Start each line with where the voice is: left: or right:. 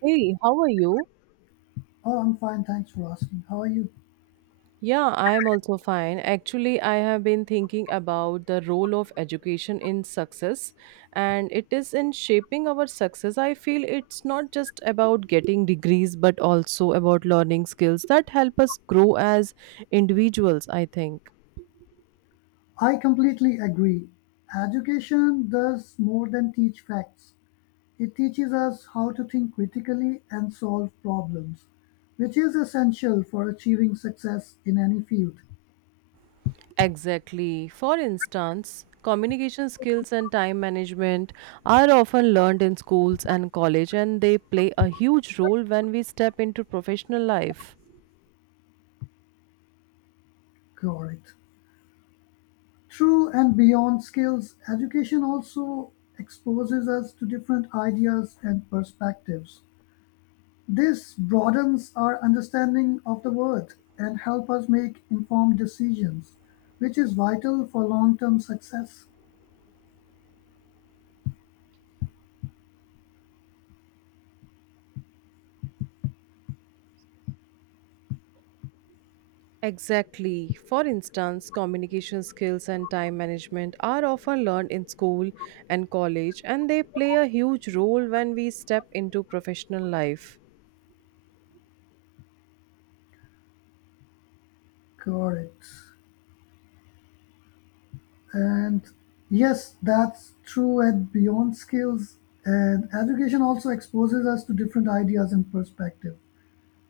right: Hey, how are you?
left: Oh, I'm fine. Thanks for asking. How are you?
right: Yeah, I'm also fine. Actually, I have been thinking about the role of education in success, and it is in shaping our success. I feel it's not just about getting degrees, but also about learning skills that help us grow as individuals, I think.
left: I completely agree. Education does more than teach facts, it teaches us how to think critically and solve problems, which is essential for achieving success in any field.
right: Exactly. For instance, communication skills and time management are often learned in schools and college, and they play a huge role when we step into professional life.
left: Correct. Through and beyond skills, education also exposes us to different ideas and perspectives. This broadens our understanding of the world and help us make informed decisions, which is vital for long-term success.
right: Exactly. For instance, communication skills and time management are often learned in school and college, and they play a huge role when we step into professional life.
left: Correct. And yes, that's true at beyond skills. And education also exposes us to different ideas and perspective.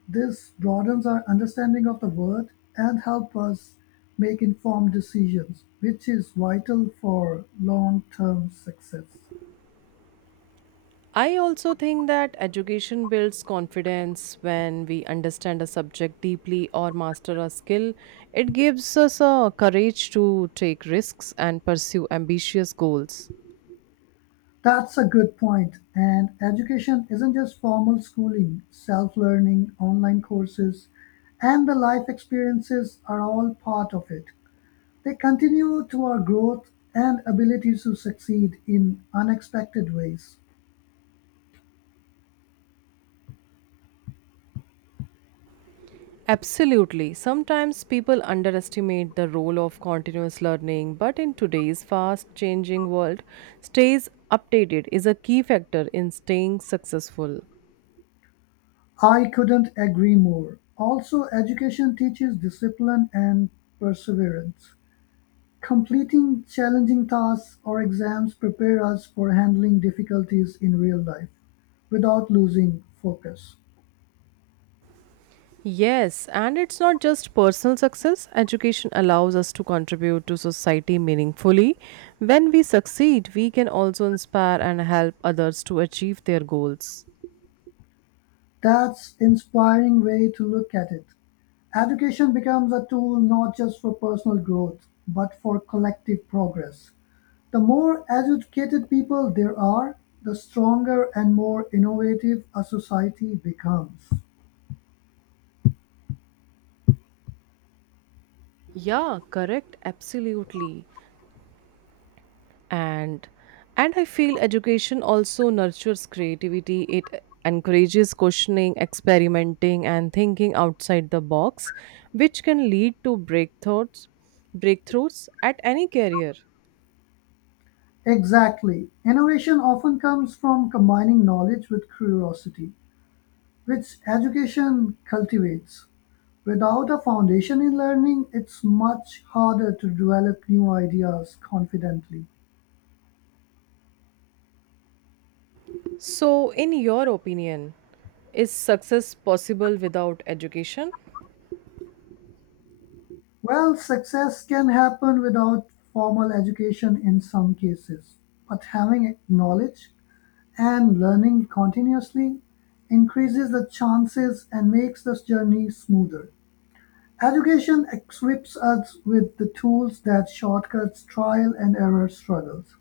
left: This broadens our understanding of the world and help us make informed decisions, which is vital for long-term success.
right: I also think that education builds confidence when we understand a subject deeply or master a skill. It gives us a courage to take risks and pursue ambitious goals.
left: That's a good point. And education isn't just formal schooling, self learning, online courses, and the life experiences are all part of it. They continue to our growth and ability to succeed in unexpected ways.
right: Absolutely. Sometimes people underestimate the role of continuous learning, but in today's fast changing world, stays updated is a key factor in staying successful.
left: I couldn't agree more. Also, education teaches discipline and perseverance. Completing challenging tasks or exams prepare us for handling difficulties in real life without losing focus.
right: Yes, and it's not just personal success. Education allows us to contribute to society meaningfully. When we succeed, we can also inspire and help others to achieve their goals.
left: That's inspiring way to look at it. Education becomes a tool not just for personal growth, but for collective progress. The more educated people there are, the stronger and more innovative a society becomes.
right: Yeah, correct. Absolutely. and and I feel education also nurtures creativity. It encourages questioning, experimenting, and thinking outside the box, which can lead to breakthroughs at any career.
left: Exactly. Innovation often comes from combining knowledge with curiosity, which education cultivates. Without a foundation in learning, it's much harder to develop new ideas confidently.
right: So in your opinion, is success possible without education?
left: Well, success can happen without formal education in some cases, but having knowledge and learning continuously increases the chances and makes this journey smoother. Education equips us with the tools that shortcuts trial and error struggles.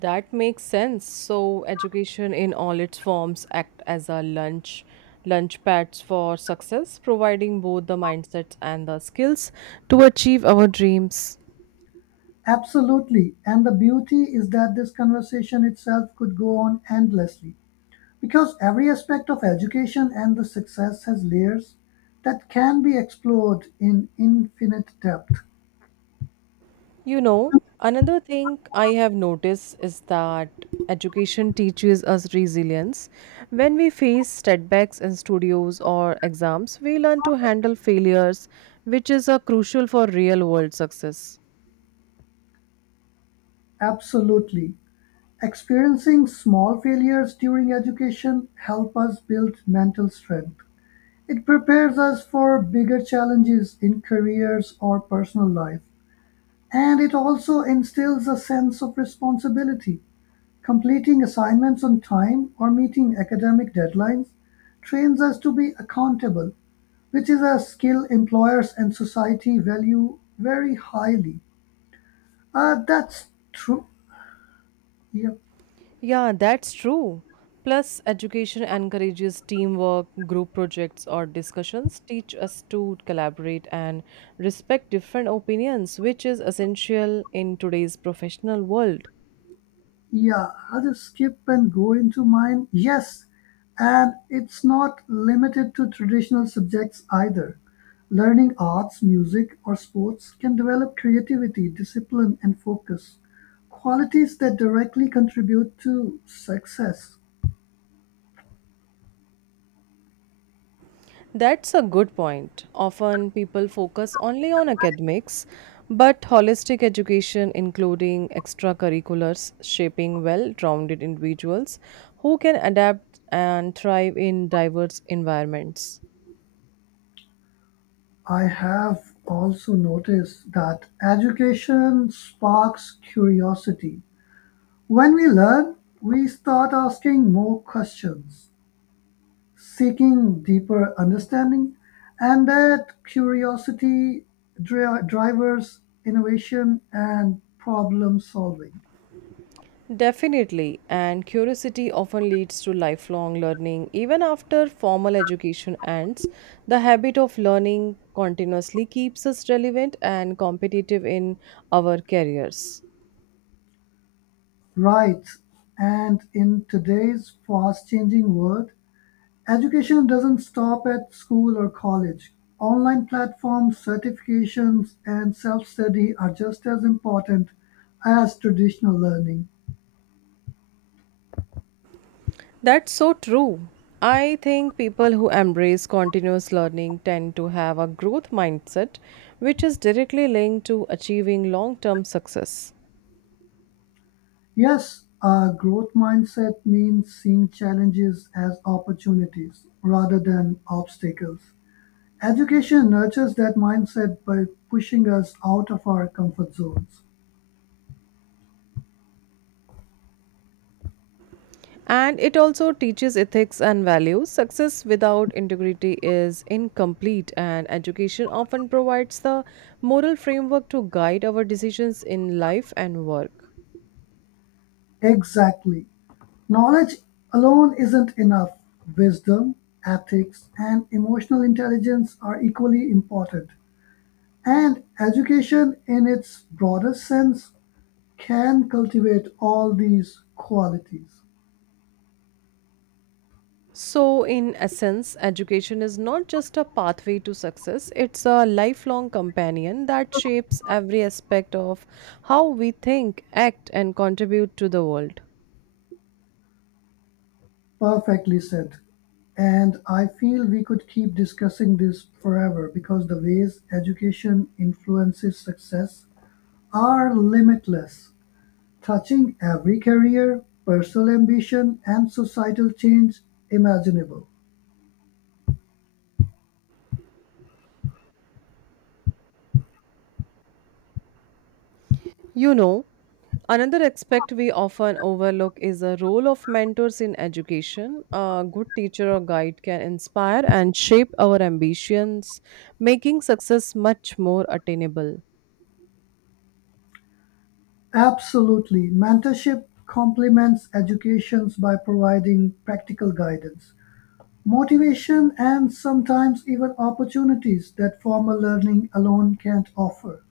right: That makes sense. So education in all its forms act as a lunch pads for success, providing both the mindsets and the skills to achieve our dreams.
left: Absolutely, and the beauty is that this conversation itself could go on endlessly. Because every aspect of education and the success has layers that can be explored in infinite depth.
right: You know, another thing I have noticed is that education teaches us resilience. When we face setbacks in studios or exams, we learn to handle failures, which is a crucial for real world success.
left: Absolutely. Experiencing small failures during education help us build mental strength. It prepares us for bigger challenges in careers or personal life, and it also instills a sense of responsibility. Completing assignments on time or meeting academic deadlines trains us to be accountable, which is a skill employers and society value very highly. That's true. Yep.
right: Yeah, that's true. Plus, education encourages teamwork, group projects, or discussions teach us to collaborate and respect different opinions, which is essential in today's professional world.
left: Yeah, I'll just skip and go into mine. Yes, and it's not limited to traditional subjects either. Learning arts, music, or sports can develop creativity, discipline, and focus, qualities that directly contribute to success.
right: That's a good point. Often people focus only on academics, but holistic education, including extracurriculars, shaping well rounded individuals who can adapt and thrive in diverse environments.
left: I have also noticed that education sparks curiosity. When we learn, we start asking more questions seeking deeper understanding, and that curiosity drives innovation and problem solving.
right: Definitely, and curiosity often leads to lifelong learning. Even after formal education ends, the habit of learning continuously keeps us relevant and competitive in our careers.
left: Right. And in today's fast changing world, education doesn't stop at school or college. Online platforms, certifications, and self study are just as important as traditional learning.
right: That's so true. I think people who embrace continuous learning tend to have a growth mindset, which is directly linked to achieving long term success.
left: Yes, a growth mindset means seeing challenges as opportunities rather than obstacles. Education nurtures that mindset by pushing us out of our comfort zones.
right: And it also teaches ethics and values. Success without integrity is incomplete, and education often provides the moral framework to guide our decisions in life and work.
left: Exactly. Knowledge alone isn't enough. Wisdom, ethics, and emotional intelligence are equally important. And education, in its broader sense, can cultivate all these qualities.
right: So, in essence, education is not just a pathway to success, it's a lifelong companion that shapes every aspect of how we think, act, and contribute to the world.
left: Perfectly said. And I feel we could keep discussing this forever because the ways education influences success are limitless, touching every career, personal ambition, and societal change imaginable.
right: You know, another aspect we often overlook is the role of mentors in education. A good teacher or guide can inspire and shape our ambitions, making success much more attainable.
left: Absolutely. Mentorship complements educations by providing practical guidance, motivation, and sometimes even opportunities that formal learning alone can't offer.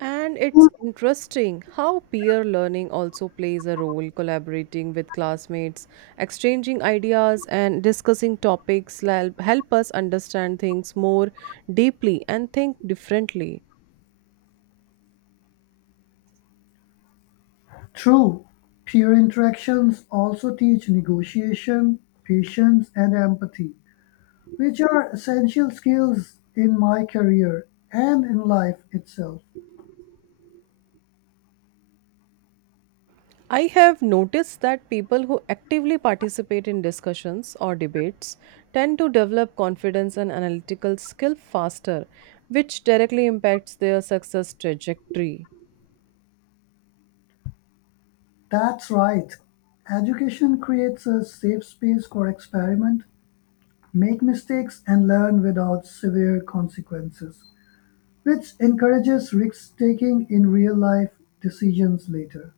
right: And it's interesting how peer learning also plays a role, collaborating with classmates, exchanging ideas, and discussing topics help us understand things more deeply and think differently.
left: True, peer interactions also teach negotiation, patience, and empathy, which are essential skills in my career and in life itself.
right: I have noticed that people who actively participate in discussions or debates tend to develop confidence and analytical skill faster, which directly impacts their success trajectory.
left: That's right. Education creates a safe space for experiment, make mistakes, and learn without severe consequences, which encourages risk taking in real life decisions later.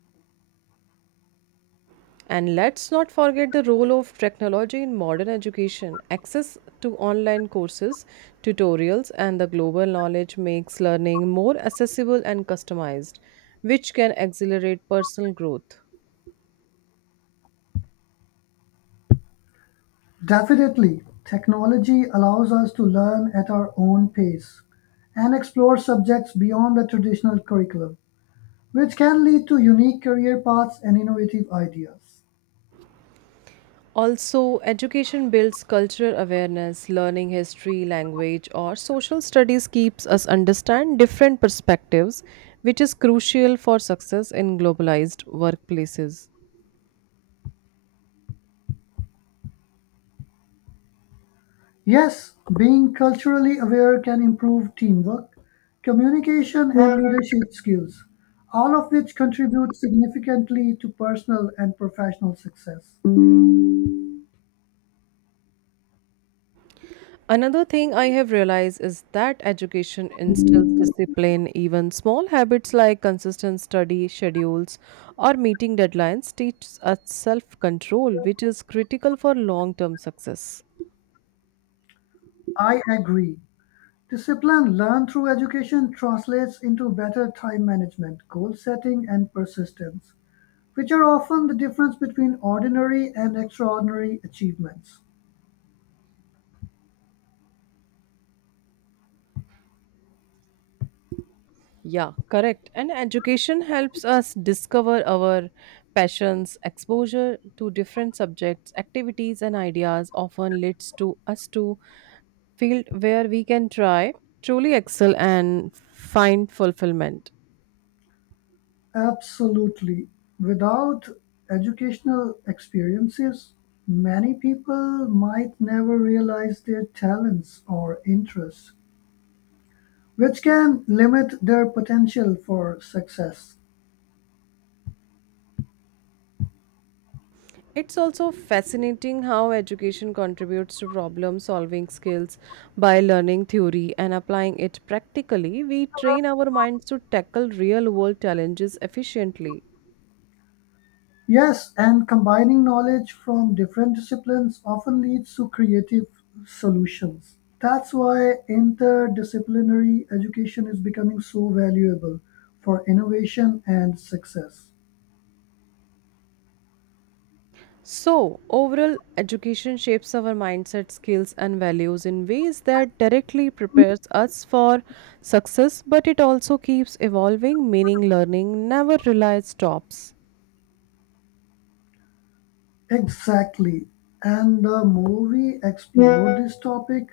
right: And let's not forget the role of technology in modern education. Access to online courses, tutorials, and the global knowledge makes learning more accessible and customized, which can accelerate personal growth.
left: Definitely, technology allows us to learn at our own pace and explore subjects beyond the traditional curriculum, which can lead to unique career paths and innovative ideas.
right: Also, education builds cultural awareness, learning history, language, or social studies keeps us understand different perspectives, which is crucial for success in globalized workplaces.
left: Yes, being culturally aware can improve teamwork, communication, and leadership skills, all of which contribute significantly to personal and professional success.
right: Another thing I have realized is that education instills discipline. Even small habits like consistent study schedules or meeting deadlines teach us self control, which is critical for long term success.
left: I agree. Discipline learned through education translates into better time management, goal setting, and persistence, which are often the difference between ordinary and extraordinary achievements.
right: Yeah, correct. And education helps us discover our passions, exposure to different subjects, activities, and ideas often leads to us to field where we can try, truly excel, and find fulfillment.
left: Absolutely. Without educational experiences, many people might never realize their talents or interests, which can limit their potential for success.
right: It's also fascinating how education contributes to problem solving skills by learning theory and applying it practically. We train our minds to tackle real world challenges efficiently.
left: Yes, and combining knowledge from different disciplines often leads to creative solutions. That's why interdisciplinary education is becoming so valuable for innovation and success.
right: So, overall, education shapes our mindset, skills, and values in ways that directly prepares us for success, but it also keeps evolving, meaning learning never relies stops.
left: Exactly. And the more we explore this topic,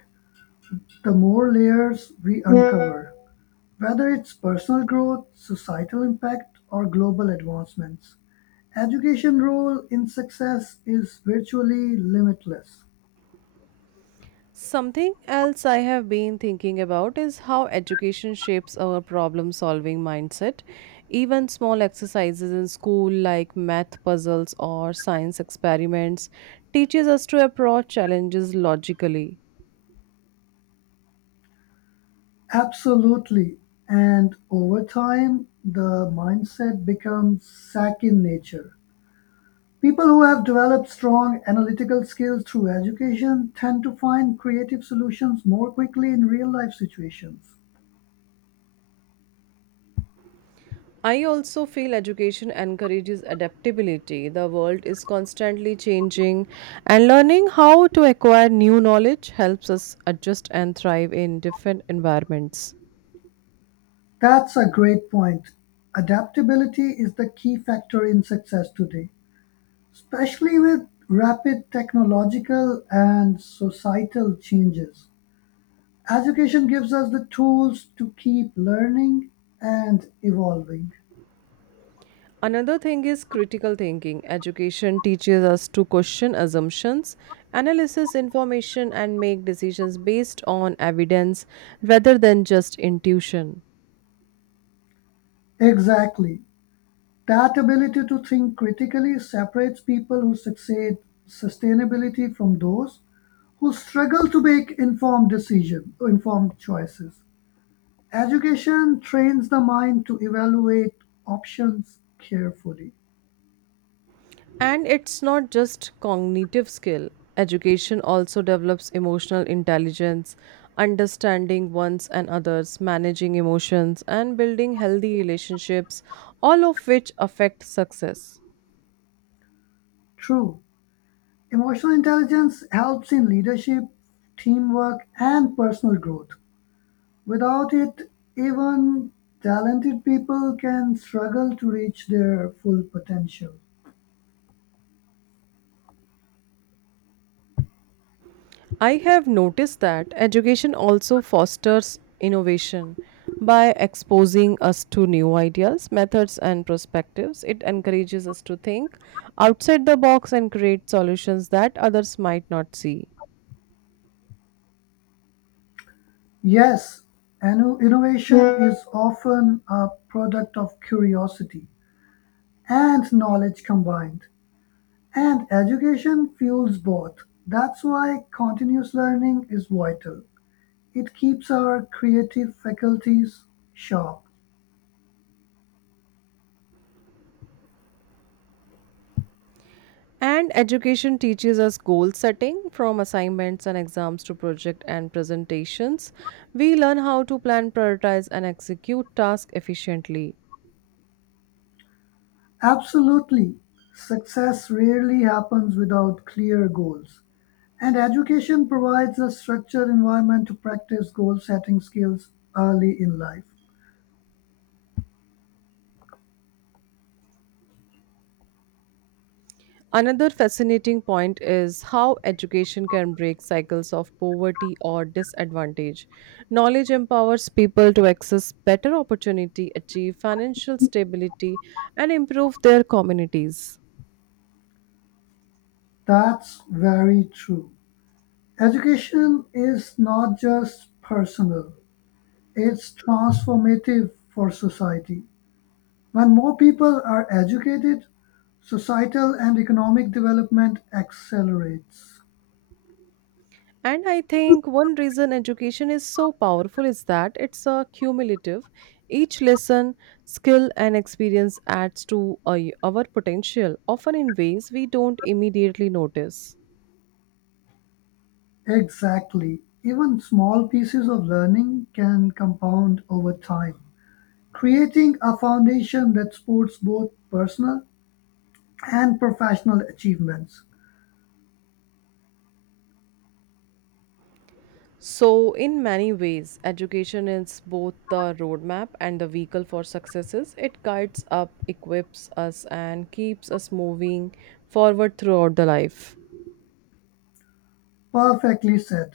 left: the more layers we uncover, whether it's personal growth, societal impact, or global advancements. Education role in success is virtually limitless.
right: Something else I have been thinking about is how education shapes our problem solving mindset. Even small exercises in school like math puzzles or science experiments teaches us to approach challenges logically.
left: Absolutely. And over time, the mindset becomes SAC in nature. People who have developed strong analytical skills through education tend to find creative solutions more quickly in real life situations.
right: I also feel education encourages adaptability. The world is constantly changing and learning how to acquire new knowledge helps us adjust and thrive in different environments.
left: That's a great point. Adaptability is the key factor in success today, especially with rapid technological and societal changes. Education gives us the tools to keep learning and evolving.
right: Another thing is critical thinking. Education teaches us to question assumptions, analysis information, and make decisions based on evidence rather than just intuition.
left: Exactly. That ability to think critically separates people who succeed sustainability from those who struggle to make informed decision informed choices. Education trains the mind to evaluate options carefully.
right: And it's not just cognitive skill, education also develops emotional intelligence, understanding one's and others, managing emotions, and building healthy relationships, all of which affect success.
left: True. Emotional intelligence helps in leadership, teamwork, and personal growth. Without it, even talented people can struggle to reach their full potential.
right: I have noticed that education also fosters innovation by exposing us to new ideas, methods, and perspectives. It encourages us to think outside the box and create solutions that others might not see.
left: Yes, innovation is often a product of curiosity and knowledge combined, and education fuels both. That's why continuous learning is vital. It keeps our creative faculties sharp.
right: And education teaches us goal setting from assignments and exams to project and presentations. We learn how to plan, prioritize, and execute tasks efficiently.
left: Absolutely, success rarely happens without clear goals. And education provides a structured environment to practice goal setting skills early in life.
right: Another fascinating point is how education can break cycles of poverty or disadvantage. Knowledge empowers people to access better opportunity, achieve financial stability, and improve their communities.
left: That's very true. Education is not just personal, it's transformative for society. When more people are educated, societal and economic development accelerates.
right: And I think one reason education is so powerful is that it's a cumulative. Each lesson, skill, and experience adds to our potential, often in ways we don't immediately notice.
left: Exactly. Even small pieces of learning can compound over time, creating a foundation that supports both personal and professional achievements.
right: So, in many ways, education is both the roadmap and the vehicle for successes. It guides up, equips us, and keeps us moving forward throughout the life.
left: Perfectly said.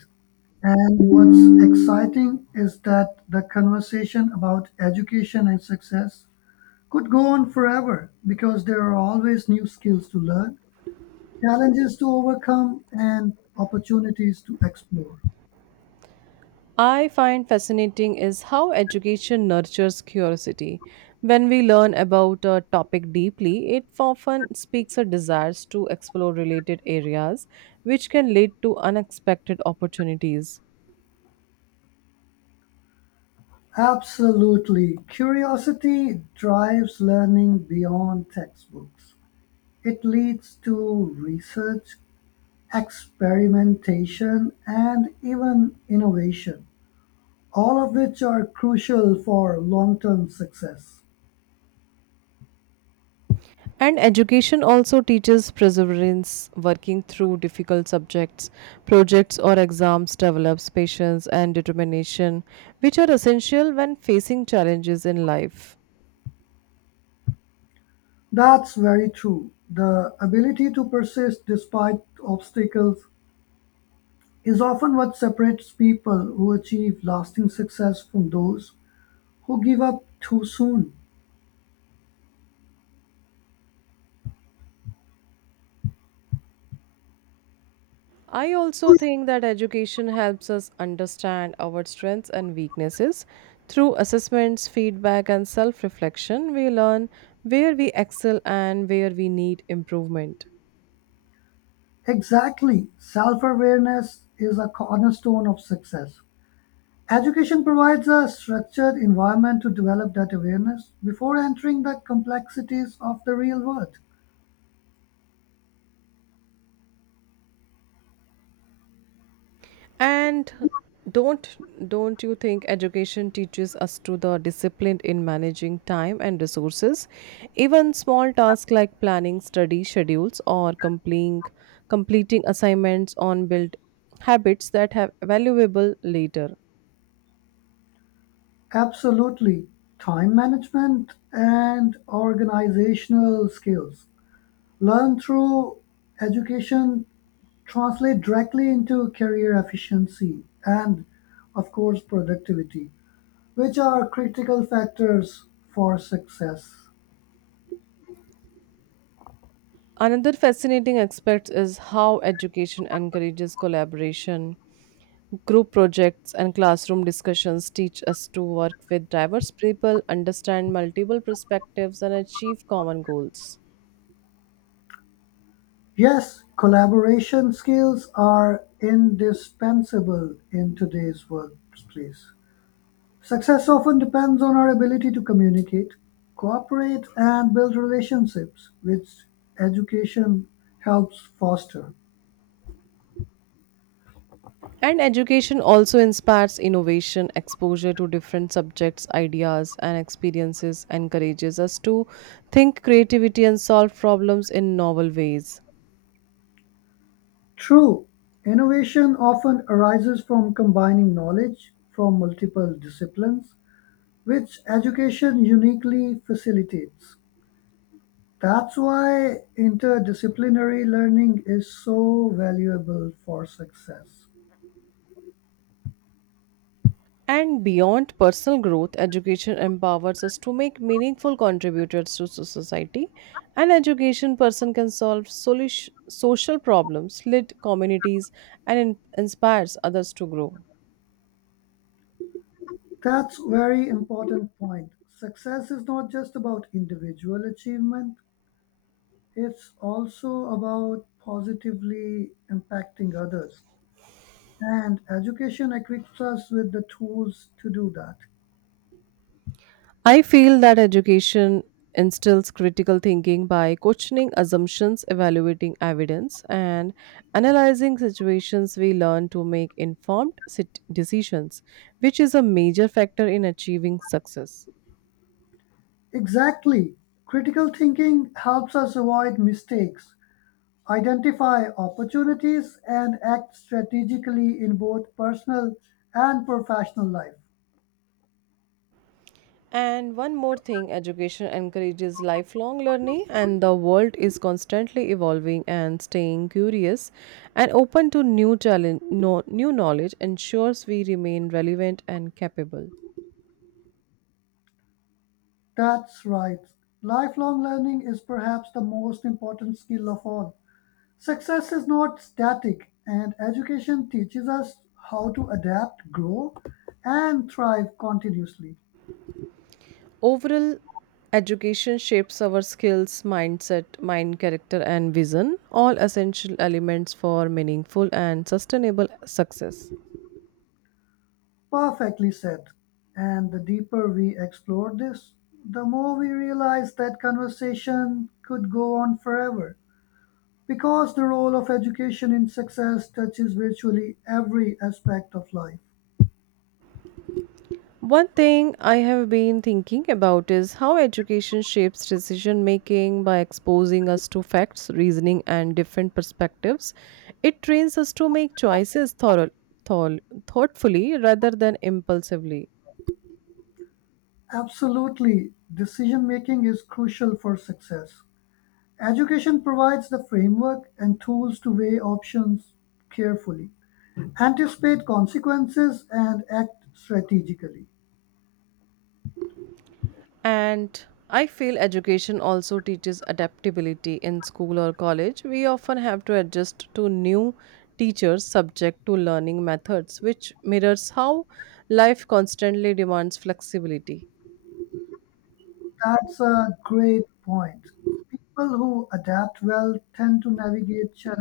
left: And what's exciting is that the conversation about education and success could go on forever because there are always new skills to learn, challenges to overcome, and opportunities to explore.
right: I find fascinating is how education nurtures curiosity. When we learn about a topic deeply, it often speaks a desires to explore related areas, which can lead to unexpected opportunities.
left: Absolutely. Curiosity drives learning beyond textbooks. It leads to research, experimentation, and even innovation, all of which are crucial for long-term success.
right: And education also teaches perseverance, working through difficult subjects, projects, or exams develops patience and determination, which are essential when facing challenges in life.
left: That's very true. The ability to persist despite obstacles is often what separates people who achieve lasting success from those who give up too soon.
right: I also think that education helps us understand our strengths and weaknesses. Through assessments, feedback, and self reflection, we learn where we excel and where we need improvement.
left: Exactly. Self awareness is a cornerstone of success. Education provides a structured environment to develop that awareness before entering the complexities of the real world.
right: And don't don't you think education teaches us to the discipline in managing time and resources? Even small tasks like planning study schedules or completing assignments on build habits that have valuable later.
left: Absolutely. Time management and organizational skills learned through education translate directly into career efficiency and, of course, productivity, which are critical factors for success.
right: Another fascinating aspect is how education encourages collaboration. Group projects and classroom discussions teach us to work with diverse people, understand multiple perspectives, and achieve common goals.
left: Yes, collaboration skills are indispensable in today's workplace. Success often depends on our ability to communicate, cooperate, and build relationships, which education helps foster.
right: And education also inspires innovation, exposure to different subjects, ideas, and experiences encourages us to think creativity and solve problems in novel ways.
left: True, innovation often arises from combining knowledge from multiple disciplines, which education uniquely facilitates. That's why interdisciplinary learning is so valuable for success.
right: And beyond personal growth, education empowers us to make meaningful contributors to so- society. An education person can solve solish- social problems, lead communities, and in- inspires others to grow.
left: That's very important point. Success is not just about individual achievement, it's also about positively impacting others. And education equips us with the tools to do that.
right: I feel that education instills critical thinking by questioning assumptions, evaluating evidence, and analyzing situations. We learn to make informed sit- decisions, which is a major factor in achieving success.
left: Exactly. Critical thinking helps us avoid mistakes, identify opportunities, and act strategically in both personal and professional life.
right: And one more thing education encourages lifelong learning, and the world is constantly evolving and staying curious and open to new, challenge, no, new knowledge ensures we remain relevant and capable.
left: That's right. Lifelong learning is perhaps the most important skill of all. Success is not static, and education teaches us how to adapt, grow, and thrive continuously.
right: Overall, education shapes our skills, mindset, mind character, and vision, all essential elements for meaningful and sustainable success.
left: Perfectly said. And the deeper we explore this, the more we realize that conversation could go on forever. Because the role of education in success touches virtually every aspect of life.
right: One thing I have been thinking about is how education shapes decision making by exposing us to facts, reasoning, and different perspectives. It trains us to make choices thorough, thought, thoughtfully rather than impulsively.
left: Absolutely, decision making is crucial for success. Education provides the framework and tools to weigh options carefully, anticipate consequences, and act strategically.
right: And I feel education also teaches adaptability in school or college. We often have to adjust to new teachers subject to learning methods, which mirrors how life constantly demands flexibility.
left: That's a great point. People who adapt well tend to navigate